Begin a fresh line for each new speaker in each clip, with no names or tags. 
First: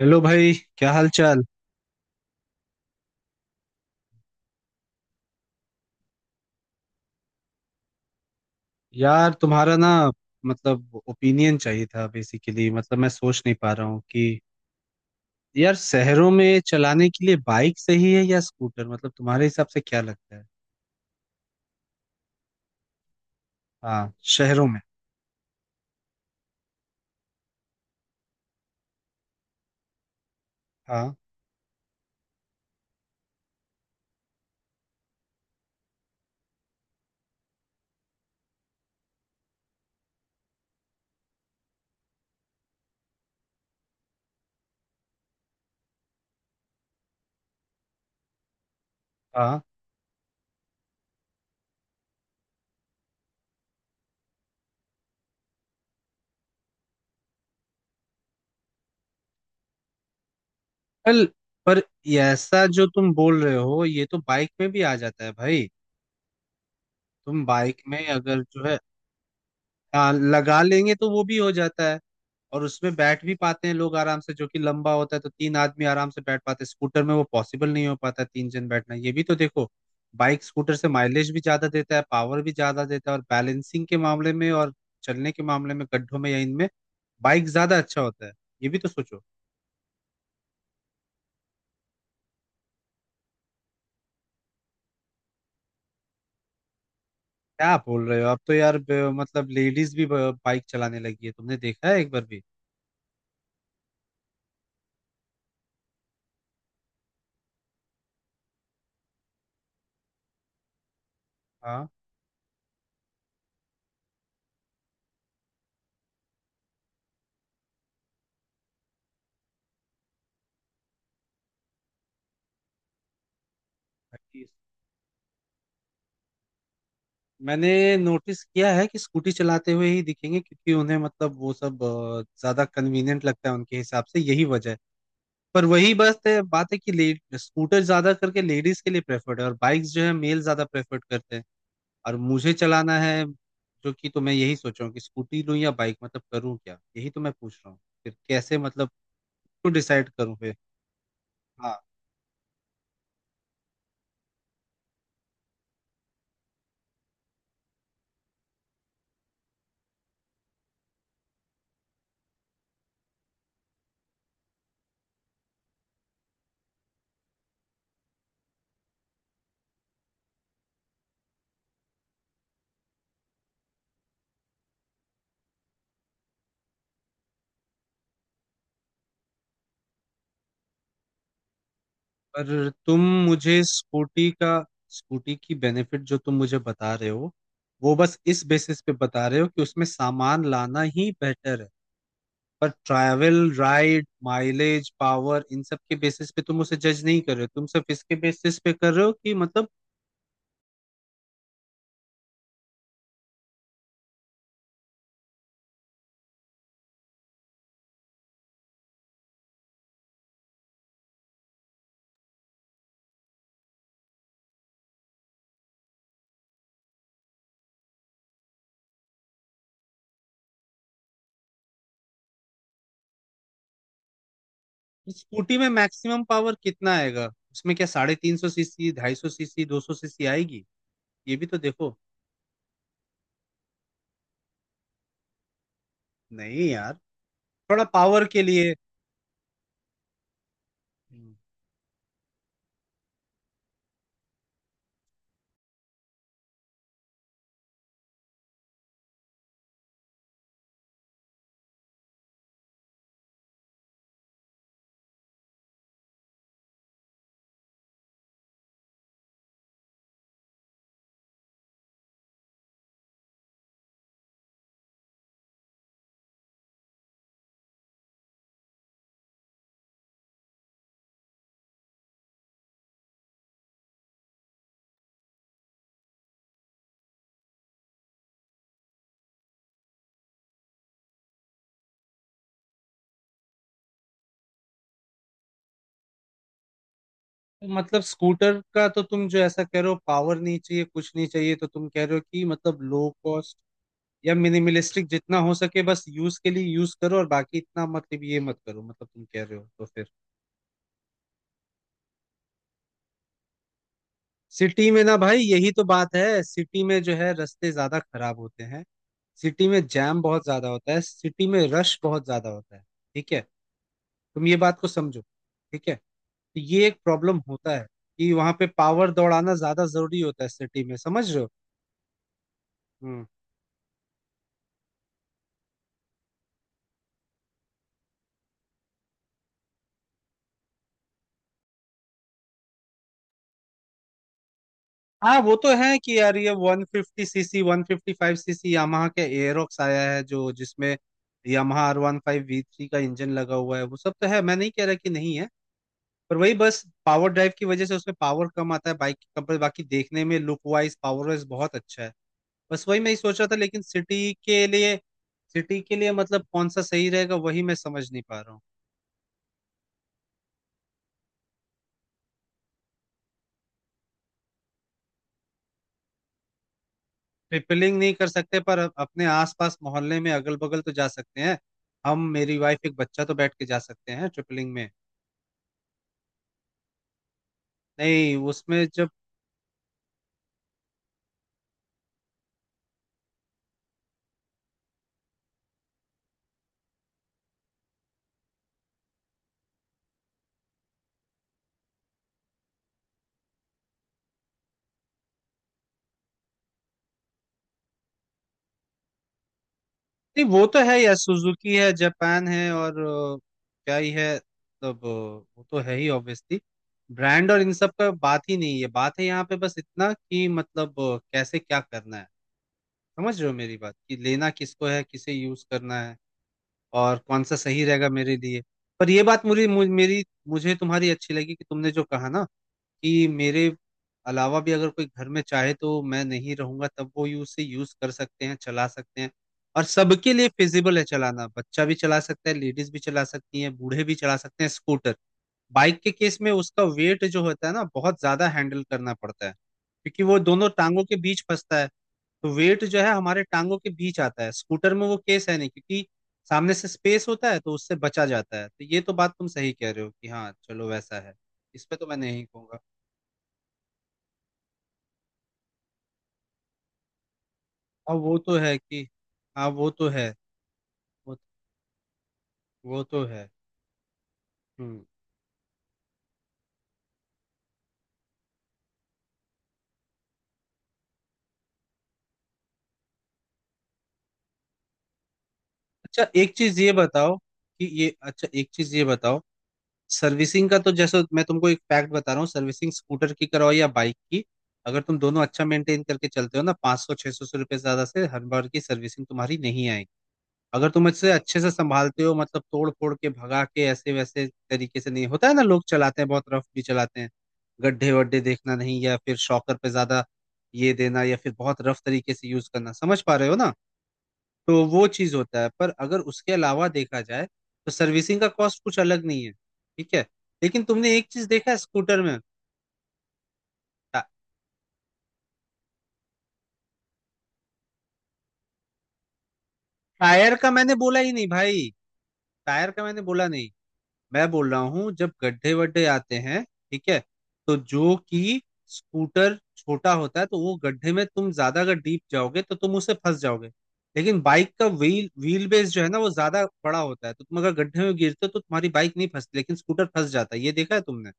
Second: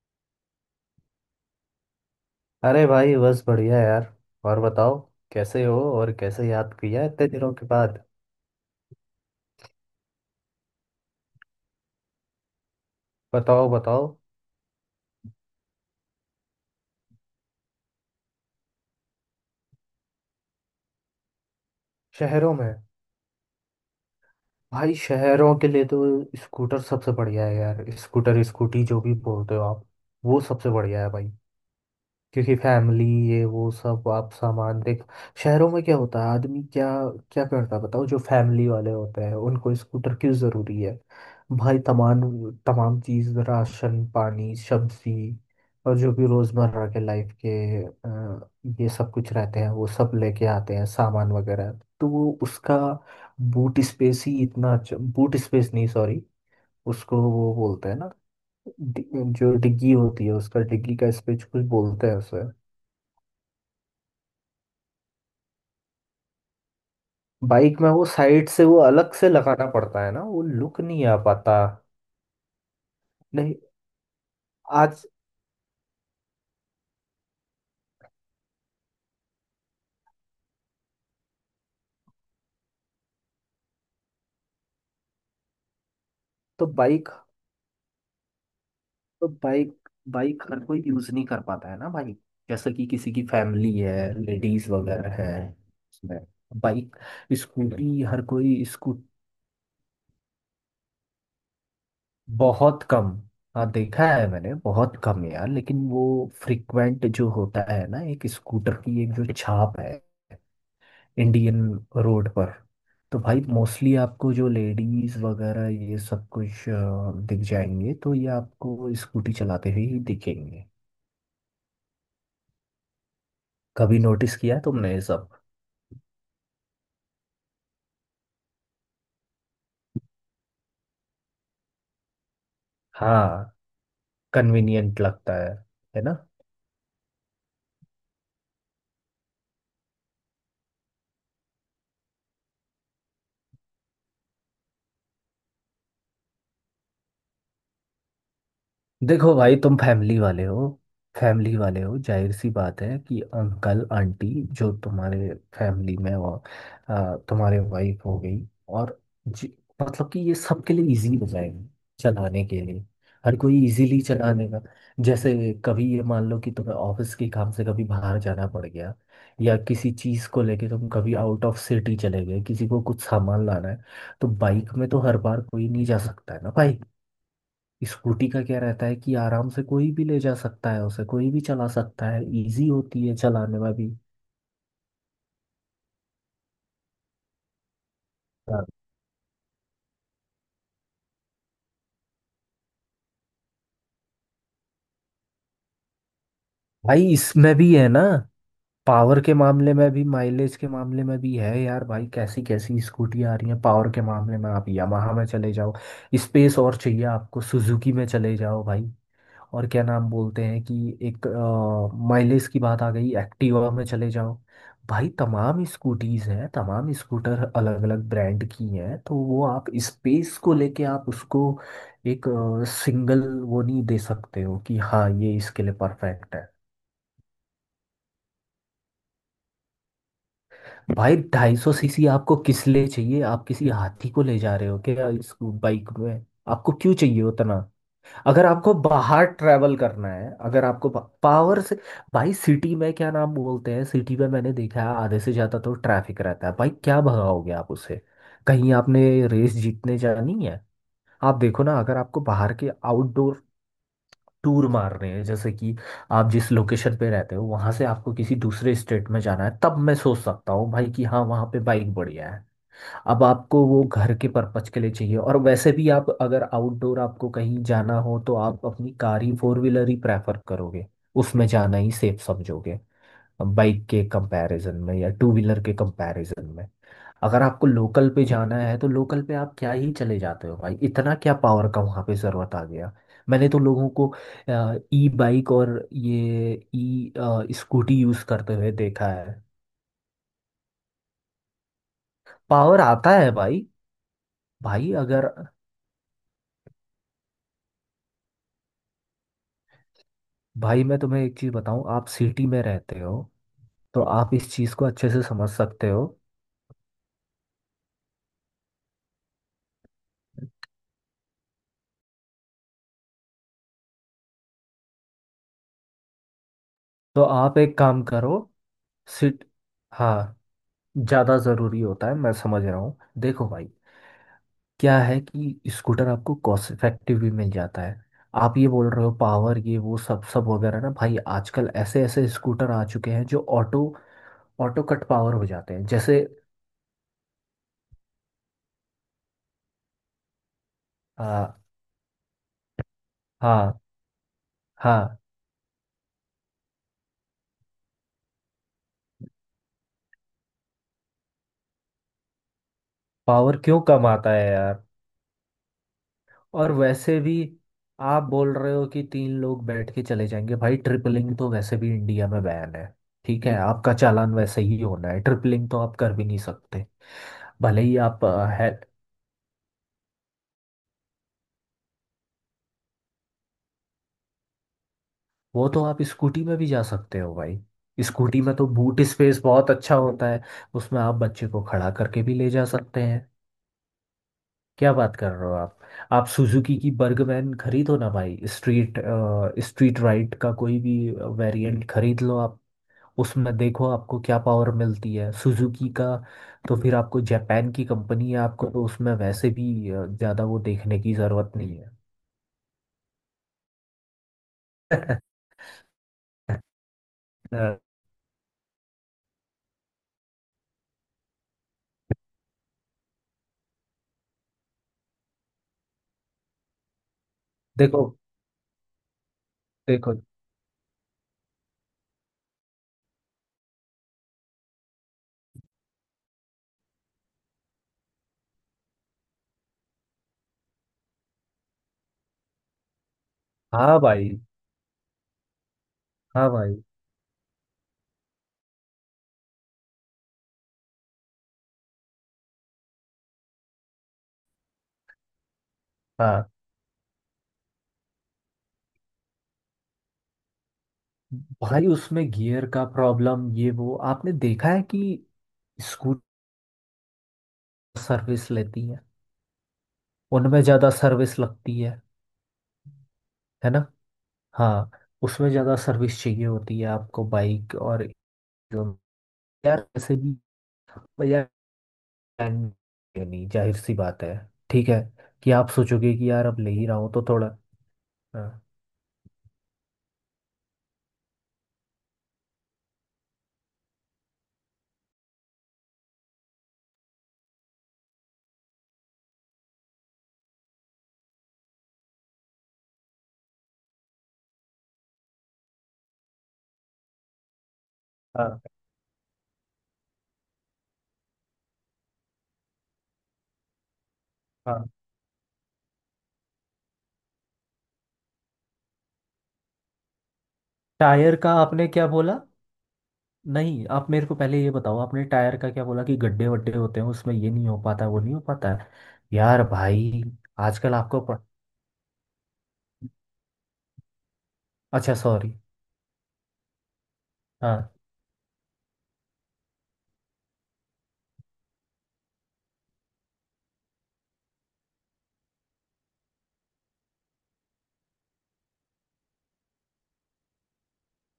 Hello भाई, क्या हाल चाल।
अरे भाई बस बढ़िया यार। और बताओ। कैसे हो और कैसे याद किया इतने दिनों के बाद?
यार, तुम्हारा ना मतलब ओपिनियन चाहिए था बेसिकली। मतलब, मैं सोच नहीं
बताओ
पा रहा हूँ
बताओ।
कि यार शहरों में चलाने के लिए बाइक सही है या स्कूटर? मतलब तुम्हारे हिसाब से क्या लगता है?
शहरों में?
हाँ, शहरों में।
भाई शहरों के लिए तो स्कूटर सबसे बढ़िया है यार, स्कूटर स्कूटी जो भी बोलते हो आप, वो सबसे बढ़िया है
हाँ,
भाई। क्योंकि फैमिली, ये वो सब आप सामान देख। शहरों में क्या होता है, आदमी क्या क्या करता है बताओ। जो फैमिली वाले होते हैं उनको स्कूटर क्यों ज़रूरी है? भाई तमाम तमाम चीज़, राशन पानी सब्जी, और जो भी रोज़मर्रा के लाइफ के ये सब कुछ
हाँ।
रहते हैं, वो सब लेके आते हैं सामान वगैरह। तो वो उसका बूट स्पेस ही इतना अच्छा, बूट स्पेस नहीं सॉरी। उसको वो बोलते हैं ना, जो डिग्गी होती है, उसका डिग्गी का
पर
स्पेस, कुछ
पर
बोलते हैं
ये
उसे।
ऐसा जो तुम बोल रहे हो, ये तो बाइक में भी आ जाता है भाई। तुम
बाइक
बाइक
में वो
में अगर
साइड से
जो है
वो अलग से लगाना पड़ता
हाँ,
है ना, वो
लगा
लुक
लेंगे
नहीं
तो
आ
वो भी हो
पाता।
जाता है। और उसमें बैठ भी
नहीं,
पाते हैं लोग आराम से, जो कि लंबा
आज
होता है, तो तीन आदमी आराम से बैठ पाते हैं। स्कूटर में वो पॉसिबल नहीं हो पाता तीन जन बैठना, ये भी तो देखो। बाइक स्कूटर से माइलेज भी ज्यादा देता है, पावर भी ज्यादा देता है, और बैलेंसिंग के मामले में और चलने के मामले में गड्ढों में या
तो
इनमें
बाइक
बाइक ज्यादा अच्छा होता है, ये भी तो सोचो।
तो बाइक बाइक हर कोई यूज नहीं कर पाता है ना भाई। जैसे कि किसी की फैमिली है, लेडीज वगैरह है उसमें। बाइक,
क्या
स्कूटी
बोल रहे
हर
हो, अब तो
कोई
यार
स्कूट
मतलब लेडीज भी बाइक चलाने लगी है, तुमने देखा है एक बार भी?
बहुत कम। हाँ, देखा है मैंने बहुत कम यार, लेकिन वो फ्रिक्वेंट जो होता है ना, एक स्कूटर की एक जो छाप है इंडियन रोड पर। तो भाई मोस्टली आपको जो लेडीज वगैरह ये सब कुछ दिख जाएंगे, तो ये आपको स्कूटी चलाते हुए ही दिखेंगे। कभी नोटिस
हाँ,
किया तुमने ये सब?
मैंने नोटिस किया है कि स्कूटी चलाते हुए ही दिखेंगे क्योंकि उन्हें मतलब वो सब ज्यादा कन्वीनियंट लगता है,
हाँ,
उनके हिसाब से यही वजह है।
कन्वीनियंट लगता है
पर वही
है ना।
बस है बात है कि ले स्कूटर ज्यादा करके लेडीज के लिए प्रेफर्ड है और बाइक्स जो है मेल ज्यादा प्रेफर्ड करते हैं, और मुझे चलाना है, जो कि तो मैं यही सोच रहा हूँ कि स्कूटी लूँ या बाइक, मतलब करूँ क्या? यही तो मैं पूछ रहा हूँ, फिर कैसे मतलब
देखो भाई,
तो
तुम
डिसाइड
फैमिली
करूँ
वाले
फिर?
हो। फैमिली
हाँ।
वाले हो, जाहिर सी बात है कि अंकल आंटी जो तुम्हारे फैमिली में हो, तुम्हारे वाइफ हो गई, और जी, मतलब कि ये सबके लिए इजी हो जाएगा चलाने के लिए। हर कोई इजीली चला लेगा। जैसे कभी ये मान लो कि तुम्हें ऑफिस के काम से कभी बाहर जाना पड़ गया, या किसी चीज़ को लेके तुम कभी आउट ऑफ सिटी चले गए, किसी को कुछ सामान लाना है, तो बाइक में तो हर बार कोई नहीं जा सकता है ना भाई। स्कूटी का क्या रहता है कि आराम से कोई भी ले जा सकता है उसे, कोई भी चला सकता है, इजी
पर तुम
होती है चलाने
मुझे
में भी।
स्कूटी का, स्कूटी की बेनिफिट जो तुम मुझे बता रहे हो, वो बस इस
हाँ।
बेसिस पे बता रहे हो कि उसमें सामान लाना ही बेहतर है। पर ट्रैवल, राइड, माइलेज, पावर, इन सब के बेसिस पे तुम उसे जज
भाई
नहीं कर रहे हो,
इसमें
तुम
भी है
सिर्फ
ना,
इसके बेसिस पे कर रहे हो
पावर
कि
के
मतलब
मामले में भी, माइलेज के मामले में भी है यार। भाई कैसी कैसी स्कूटी आ रही है, पावर के मामले में आप यामाहा में चले जाओ, स्पेस और चाहिए आपको सुजुकी में चले जाओ भाई। और क्या नाम बोलते हैं, कि एक माइलेज की बात आ गई, एक्टिवा में चले जाओ। भाई तमाम स्कूटीज हैं, तमाम स्कूटर अलग अलग ब्रांड की हैं, तो वो आप स्पेस को लेके आप उसको एक सिंगल वो नहीं दे सकते हो कि हाँ ये
स्कूटी
इसके
में
लिए
मैक्सिमम
परफेक्ट है।
पावर कितना आएगा? उसमें क्या 350 सीसी, 250 सीसी, 200 सीसी आएगी?
भाई
ये भी
ढाई
तो
सौ
देखो।
सीसी आपको किस लिए चाहिए, आप किसी हाथी को ले जा रहे हो क्या इस बाइक में?
नहीं
आपको क्यों
यार,
चाहिए उतना?
थोड़ा पावर के
अगर
लिए।
आपको बाहर ट्रैवल करना है, अगर आपको पावर से। भाई सिटी में क्या नाम बोलते हैं, सिटी में मैंने देखा है आधे से ज़्यादा तो ट्रैफिक रहता है भाई, क्या भगाओगे आप उसे, कहीं आपने रेस जीतने जानी है? आप देखो ना, अगर आपको बाहर के आउटडोर टूर मारने हैं, जैसे कि आप जिस लोकेशन पे रहते हो वहां से आपको किसी दूसरे स्टेट में जाना है, तब मैं सोच सकता हूँ भाई कि हाँ, वहां पे बाइक बढ़िया है। अब आपको वो घर के पर्पज के लिए चाहिए, और वैसे भी आप अगर आउटडोर आपको कहीं जाना हो तो आप अपनी कार ही, फोर व्हीलर ही प्रेफर करोगे। उसमें जाना ही सेफ समझोगे, बाइक के कंपैरिजन में या टू व्हीलर के कंपैरिजन में। अगर आपको लोकल पे जाना है तो लोकल पे आप क्या ही चले जाते हो भाई, इतना क्या पावर का वहाँ पे ज़रूरत आ गया। मैंने तो लोगों को ई बाइक और ये ई स्कूटी
मतलब
यूज़ करते
स्कूटर
हुए
का तो
देखा
तुम जो
है।
ऐसा कह रहे हो पावर नहीं चाहिए, कुछ नहीं चाहिए, तो तुम कह रहे हो कि
पावर
मतलब लो
आता है
कॉस्ट
भाई।
या
भाई
मिनिमलिस्टिक
अगर,
जितना हो सके बस यूज के लिए यूज करो और बाकी इतना मतलब ये मत करो, मतलब तुम कह रहे हो तो फिर।
भाई मैं तुम्हें एक चीज़ बताऊं, आप सिटी में रहते हो तो आप इस चीज़ को
सिटी में
अच्छे
ना
से
भाई,
समझ
यही तो
सकते हो।
बात है। सिटी में जो है रास्ते ज्यादा खराब होते हैं, सिटी में जैम बहुत ज्यादा होता है, सिटी में रश बहुत ज्यादा होता है, ठीक है? तुम ये बात को समझो, ठीक है? तो ये एक
तो
प्रॉब्लम
आप
होता
एक
है
काम
कि
करो
वहां पे पावर
सिट
दौड़ाना ज्यादा जरूरी
हाँ,
होता है सिटी में, समझ
ज़्यादा
रहे हो?
ज़रूरी होता है, मैं समझ रहा हूँ।
हम्म।
देखो भाई, क्या है कि स्कूटर आपको कॉस्ट इफेक्टिव भी मिल जाता है। आप ये बोल रहे हो पावर ये वो सब सब वगैरह ना, भाई आजकल ऐसे ऐसे स्कूटर आ चुके हैं जो ऑटो ऑटो कट पावर
हाँ
हो
वो तो
जाते हैं,
है कि
जैसे
यार ये 150 सीसी, 155 सीसी यामाहा के एरोक्स आया है, जो जिसमें
आ,
यामाहा R15 V3 का इंजन लगा हुआ
हाँ
है, वो सब तो है, मैं नहीं कह रहा कि
हाँ।
नहीं है। पर वही बस पावर ड्राइव की वजह से उसमें पावर कम आता है बाइक के कंपेयर, बाकी देखने में लुक वाइज, पावर वाइज बहुत अच्छा है। बस वही मैं ही सोच रहा था
पावर क्यों
लेकिन
कम आता
सिटी
है
के
यार?
लिए, सिटी के लिए मतलब कौन
और
सा सही
वैसे भी
रहेगा, वही मैं समझ
आप
नहीं पा
बोल
रहा हूँ।
रहे हो कि तीन लोग बैठ के चले जाएंगे, भाई ट्रिपलिंग तो वैसे भी इंडिया में बैन है। ठीक है, आपका चालान वैसे ही होना है, ट्रिपलिंग तो आप कर भी नहीं सकते। भले ही
ट्रिपलिंग नहीं
आप
कर सकते,
है।
पर अपने आसपास मोहल्ले में अगल बगल तो जा सकते हैं। हम, मेरी वाइफ, एक बच्चा, तो बैठ के जा सकते हैं ट्रिपलिंग में।
वो तो आप स्कूटी में भी जा सकते हो भाई।
नहीं
स्कूटी में तो
उसमें
बूट
जब।
स्पेस बहुत अच्छा होता है, उसमें आप बच्चे को खड़ा करके भी ले जा सकते हैं, क्या बात कर रहे हो आप? आप सुजुकी की बर्गमैन खरीदो ना भाई, स्ट्रीट स्ट्रीट राइड का कोई भी वेरिएंट खरीद लो आप। उसमें देखो आपको क्या पावर मिलती है सुजुकी का, तो फिर आपको जापान की कंपनी है, आपको तो उसमें वैसे भी
नहीं
ज़्यादा वो
वो तो है
देखने
यार,
की ज़रूरत
सुजुकी
नहीं है।
है, जापान है, और क्या ही है, तब वो तो है ही ऑब्वियसली, ब्रांड और इन
अ,
सब का बात ही नहीं है। बात है यहाँ पे बस इतना कि मतलब कैसे क्या करना है, समझ रहे हो मेरी बात? कि लेना किसको है, किसे यूज करना है, और कौन सा सही रहेगा
देखो
मेरे लिए? पर ये बात मुझे, मु-
देखो।
मेरी मुझे तुम्हारी अच्छी लगी कि तुमने जो कहा ना कि मेरे अलावा भी अगर कोई घर में चाहे तो मैं नहीं रहूंगा तब वो यूज से यूज कर सकते हैं, चला सकते हैं, और सबके लिए फिजिबल है चलाना। बच्चा भी चला सकता है, लेडीज भी चला सकती हैं,
हाँ
बूढ़े भी
भाई,
चला सकते हैं स्कूटर। बाइक के केस
हाँ
में
भाई,
उसका वेट जो होता है ना बहुत ज्यादा हैंडल करना पड़ता है, क्योंकि वो दोनों टांगों के बीच फंसता है, तो वेट जो है हमारे टांगों के बीच आता है। स्कूटर में वो केस है नहीं, क्योंकि
हाँ
सामने से स्पेस होता है तो उससे बचा जाता है, तो ये तो बात तुम सही कह रहे हो कि हाँ चलो वैसा है। इस
भाई।
पे तो मैं
उसमें
नहीं
गियर
कहूंगा।
का प्रॉब्लम ये वो आपने देखा है कि स्कूटर
हाँ वो
सर्विस
तो है
लेती है,
कि, हाँ वो तो है।
उनमें ज़्यादा
वो,
सर्विस लगती है
वो तो है।
है ना। हाँ,
हम्म।
उसमें ज़्यादा सर्विस चाहिए होती है आपको बाइक, और जो- यार ऐसे भी प्लान नहीं। जाहिर सी बात है, ठीक है, कि आप सोचोगे कि यार अब ले ही रहा हूँ तो थोड़ा।
अच्छा
हाँ
एक चीज ये बताओ, सर्विसिंग का तो जैसे मैं तुमको एक फैक्ट बता रहा हूँ, सर्विसिंग स्कूटर की कराओ या बाइक की, अगर तुम दोनों अच्छा मेंटेन करके चलते हो ना, 500 600 रुपये ज्यादा से हर बार की सर्विसिंग तुम्हारी नहीं आएगी। अगर तुम इससे अच्छे से संभालते हो, मतलब तोड़ फोड़ के भगा के ऐसे वैसे तरीके से नहीं, होता है ना, लोग चलाते हैं बहुत रफ भी चलाते हैं, गड्ढे वड्ढे
हाँ
देखना नहीं, या फिर शॉकर पे ज्यादा ये देना, या फिर बहुत रफ तरीके से यूज करना, समझ पा रहे हो ना? तो
हाँ।
वो चीज होता है, पर अगर उसके अलावा देखा जाए तो सर्विसिंग का कॉस्ट कुछ अलग नहीं है, ठीक है? लेकिन तुमने एक
टायर
चीज
का
देखा है
आपने क्या
स्कूटर में।
बोला? नहीं, आप
टा-
मेरे को पहले ये बताओ, आपने टायर का क्या बोला, कि गड्ढे वड्ढे होते हैं उसमें ये नहीं हो पाता वो नहीं हो पाता है। यार भाई,
टायर का मैंने
आजकल
बोला
आपको
ही नहीं भाई, टायर का मैंने बोला नहीं, मैं बोल रहा हूँ
अच्छा
जब
सॉरी,
गड्ढे वड्ढे आते हैं, ठीक है? तो
हाँ।
जो कि स्कूटर छोटा होता है, तो वो गड्ढे में तुम ज्यादा अगर डीप जाओगे तो तुम उसे फंस जाओगे। लेकिन बाइक का व्हील व्हील बेस जो है ना वो ज्यादा बड़ा होता है, तो तुम अगर गड्ढे में गिरते हो तो तुम्हारी बाइक नहीं फंसती लेकिन स्कूटर फंस जाता है, ये देखा है तुमने?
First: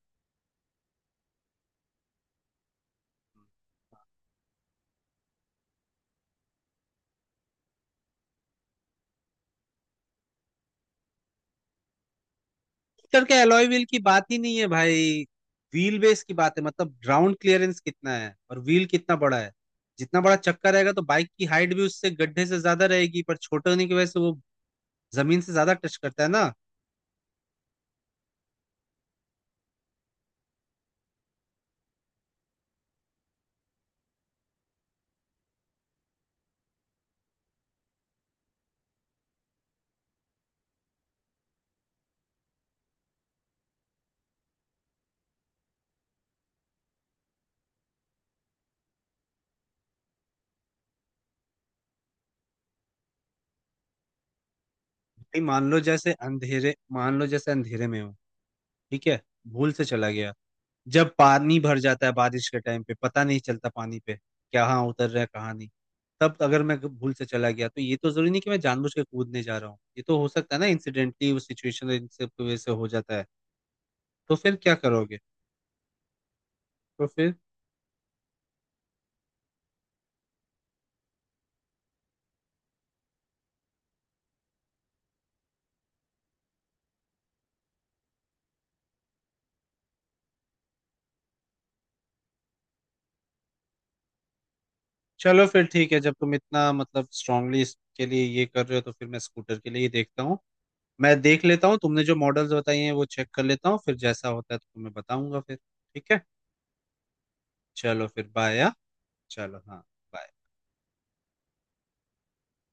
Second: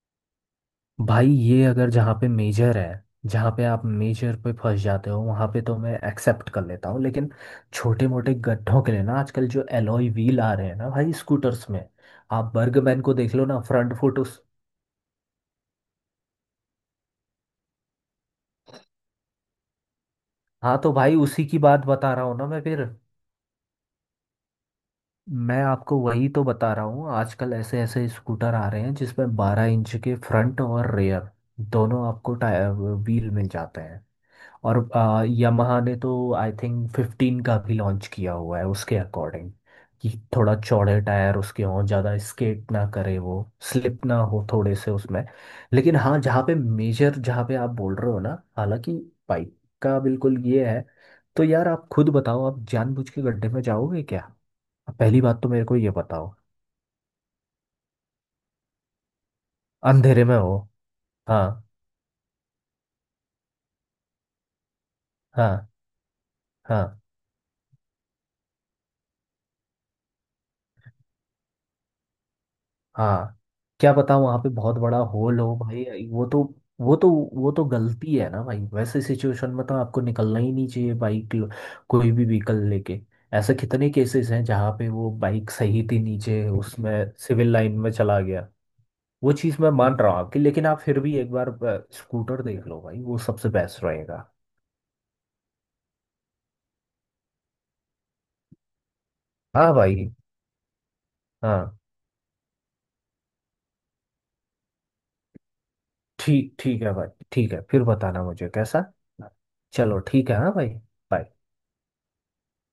भाई ये अगर जहाँ पे मेजर है, जहाँ पे आप मेजर पे फंस जाते हो वहाँ पे तो मैं एक्सेप्ट कर लेता हूँ, लेकिन छोटे मोटे गड्ढों के लिए ना, आजकल जो एलॉय व्हील आ रहे हैं ना भाई स्कूटर्स में, आप बर्गमैन को
स्कूटर के
देख लो ना,
एलॉय व्हील
फ्रंट
की
फुट
बात ही
उस
नहीं है भाई, व्हील बेस की बात है, मतलब ग्राउंड क्लियरेंस कितना है और व्हील कितना बड़ा है। जितना बड़ा चक्का
हाँ,
रहेगा
तो
तो
भाई
बाइक की
उसी की
हाइट भी
बात
उससे
बता रहा हूँ
गड्ढे
ना
से
मैं फिर,
ज्यादा रहेगी, पर छोटे होने की वजह से वो जमीन से
मैं
ज्यादा टच
आपको
करता
वही
है
तो
ना
बता रहा हूँ। आजकल ऐसे ऐसे स्कूटर आ रहे हैं जिसमें 12 इंच के फ्रंट और रेयर दोनों आपको टायर व्हील मिल जाते हैं। और यामाहा ने तो आई थिंक 15 का भी लॉन्च किया हुआ है उसके अकॉर्डिंग, कि थोड़ा चौड़े टायर उसके हों, ज़्यादा स्केट ना करे वो, स्लिप ना हो थोड़े से उसमें। लेकिन हाँ, जहाँ पे मेजर जहाँ पे आप बोल रहे हो ना, हालांकि बाइक का बिल्कुल ये है। तो यार आप खुद बताओ, आप जानबूझ के गड्ढे में जाओगे क्या? पहली
भाई।
बात तो मेरे
मान
को
लो
ये
जैसे
बताओ।
अंधेरे, मान लो जैसे अंधेरे में हो, ठीक है, भूल से चला
अंधेरे
गया,
में हो?
जब
हाँ।
पानी भर जाता है बारिश के टाइम पे, पता नहीं चलता पानी पे कहाँ उतर रहा है कहाँ
हाँ।
नहीं, तब अगर मैं
हाँ।
भूल से चला गया तो ये तो जरूरी नहीं कि मैं जानबूझ के कूदने जा रहा हूँ, ये तो हो सकता है ना, इंसिडेंटली उस सिचुएशन इन सब की वजह से हो जाता है।
हाँ। क्या पता
तो
वहां पे
फिर क्या
बहुत बड़ा
करोगे?
होल हो भाई, वो
तो
तो
फिर।
वो तो गलती है ना भाई, वैसे सिचुएशन में तो आपको निकलना ही नहीं चाहिए, कोई भी व्हीकल लेके। ऐसे कितने केसेस हैं जहाँ पे वो बाइक सही थी नीचे उसमें, सिविल लाइन में चला गया। वो चीज़ मैं मान रहा हूँ आपकी, लेकिन आप फिर भी एक बार स्कूटर देख लो भाई, वो सबसे बेस्ट रहेगा।
चलो फिर ठीक है, जब तुम इतना मतलब स्ट्रांगली इसके लिए ये कर रहे हो तो फिर मैं स्कूटर के
हाँ
लिए ही
भाई।
देखता हूँ। मैं देख लेता हूँ
हाँ,
तुमने जो मॉडल्स बताई हैं वो चेक कर लेता हूँ, फिर जैसा होता है तो तुम्हें बताऊंगा फिर, ठीक है?
ठीक, ठीक है भाई, ठीक है, फिर
चलो
बताना
फिर,
मुझे
बाय।
कैसा।
चलो, हाँ।
चलो
bye।
ठीक है, हाँ भाई, bye।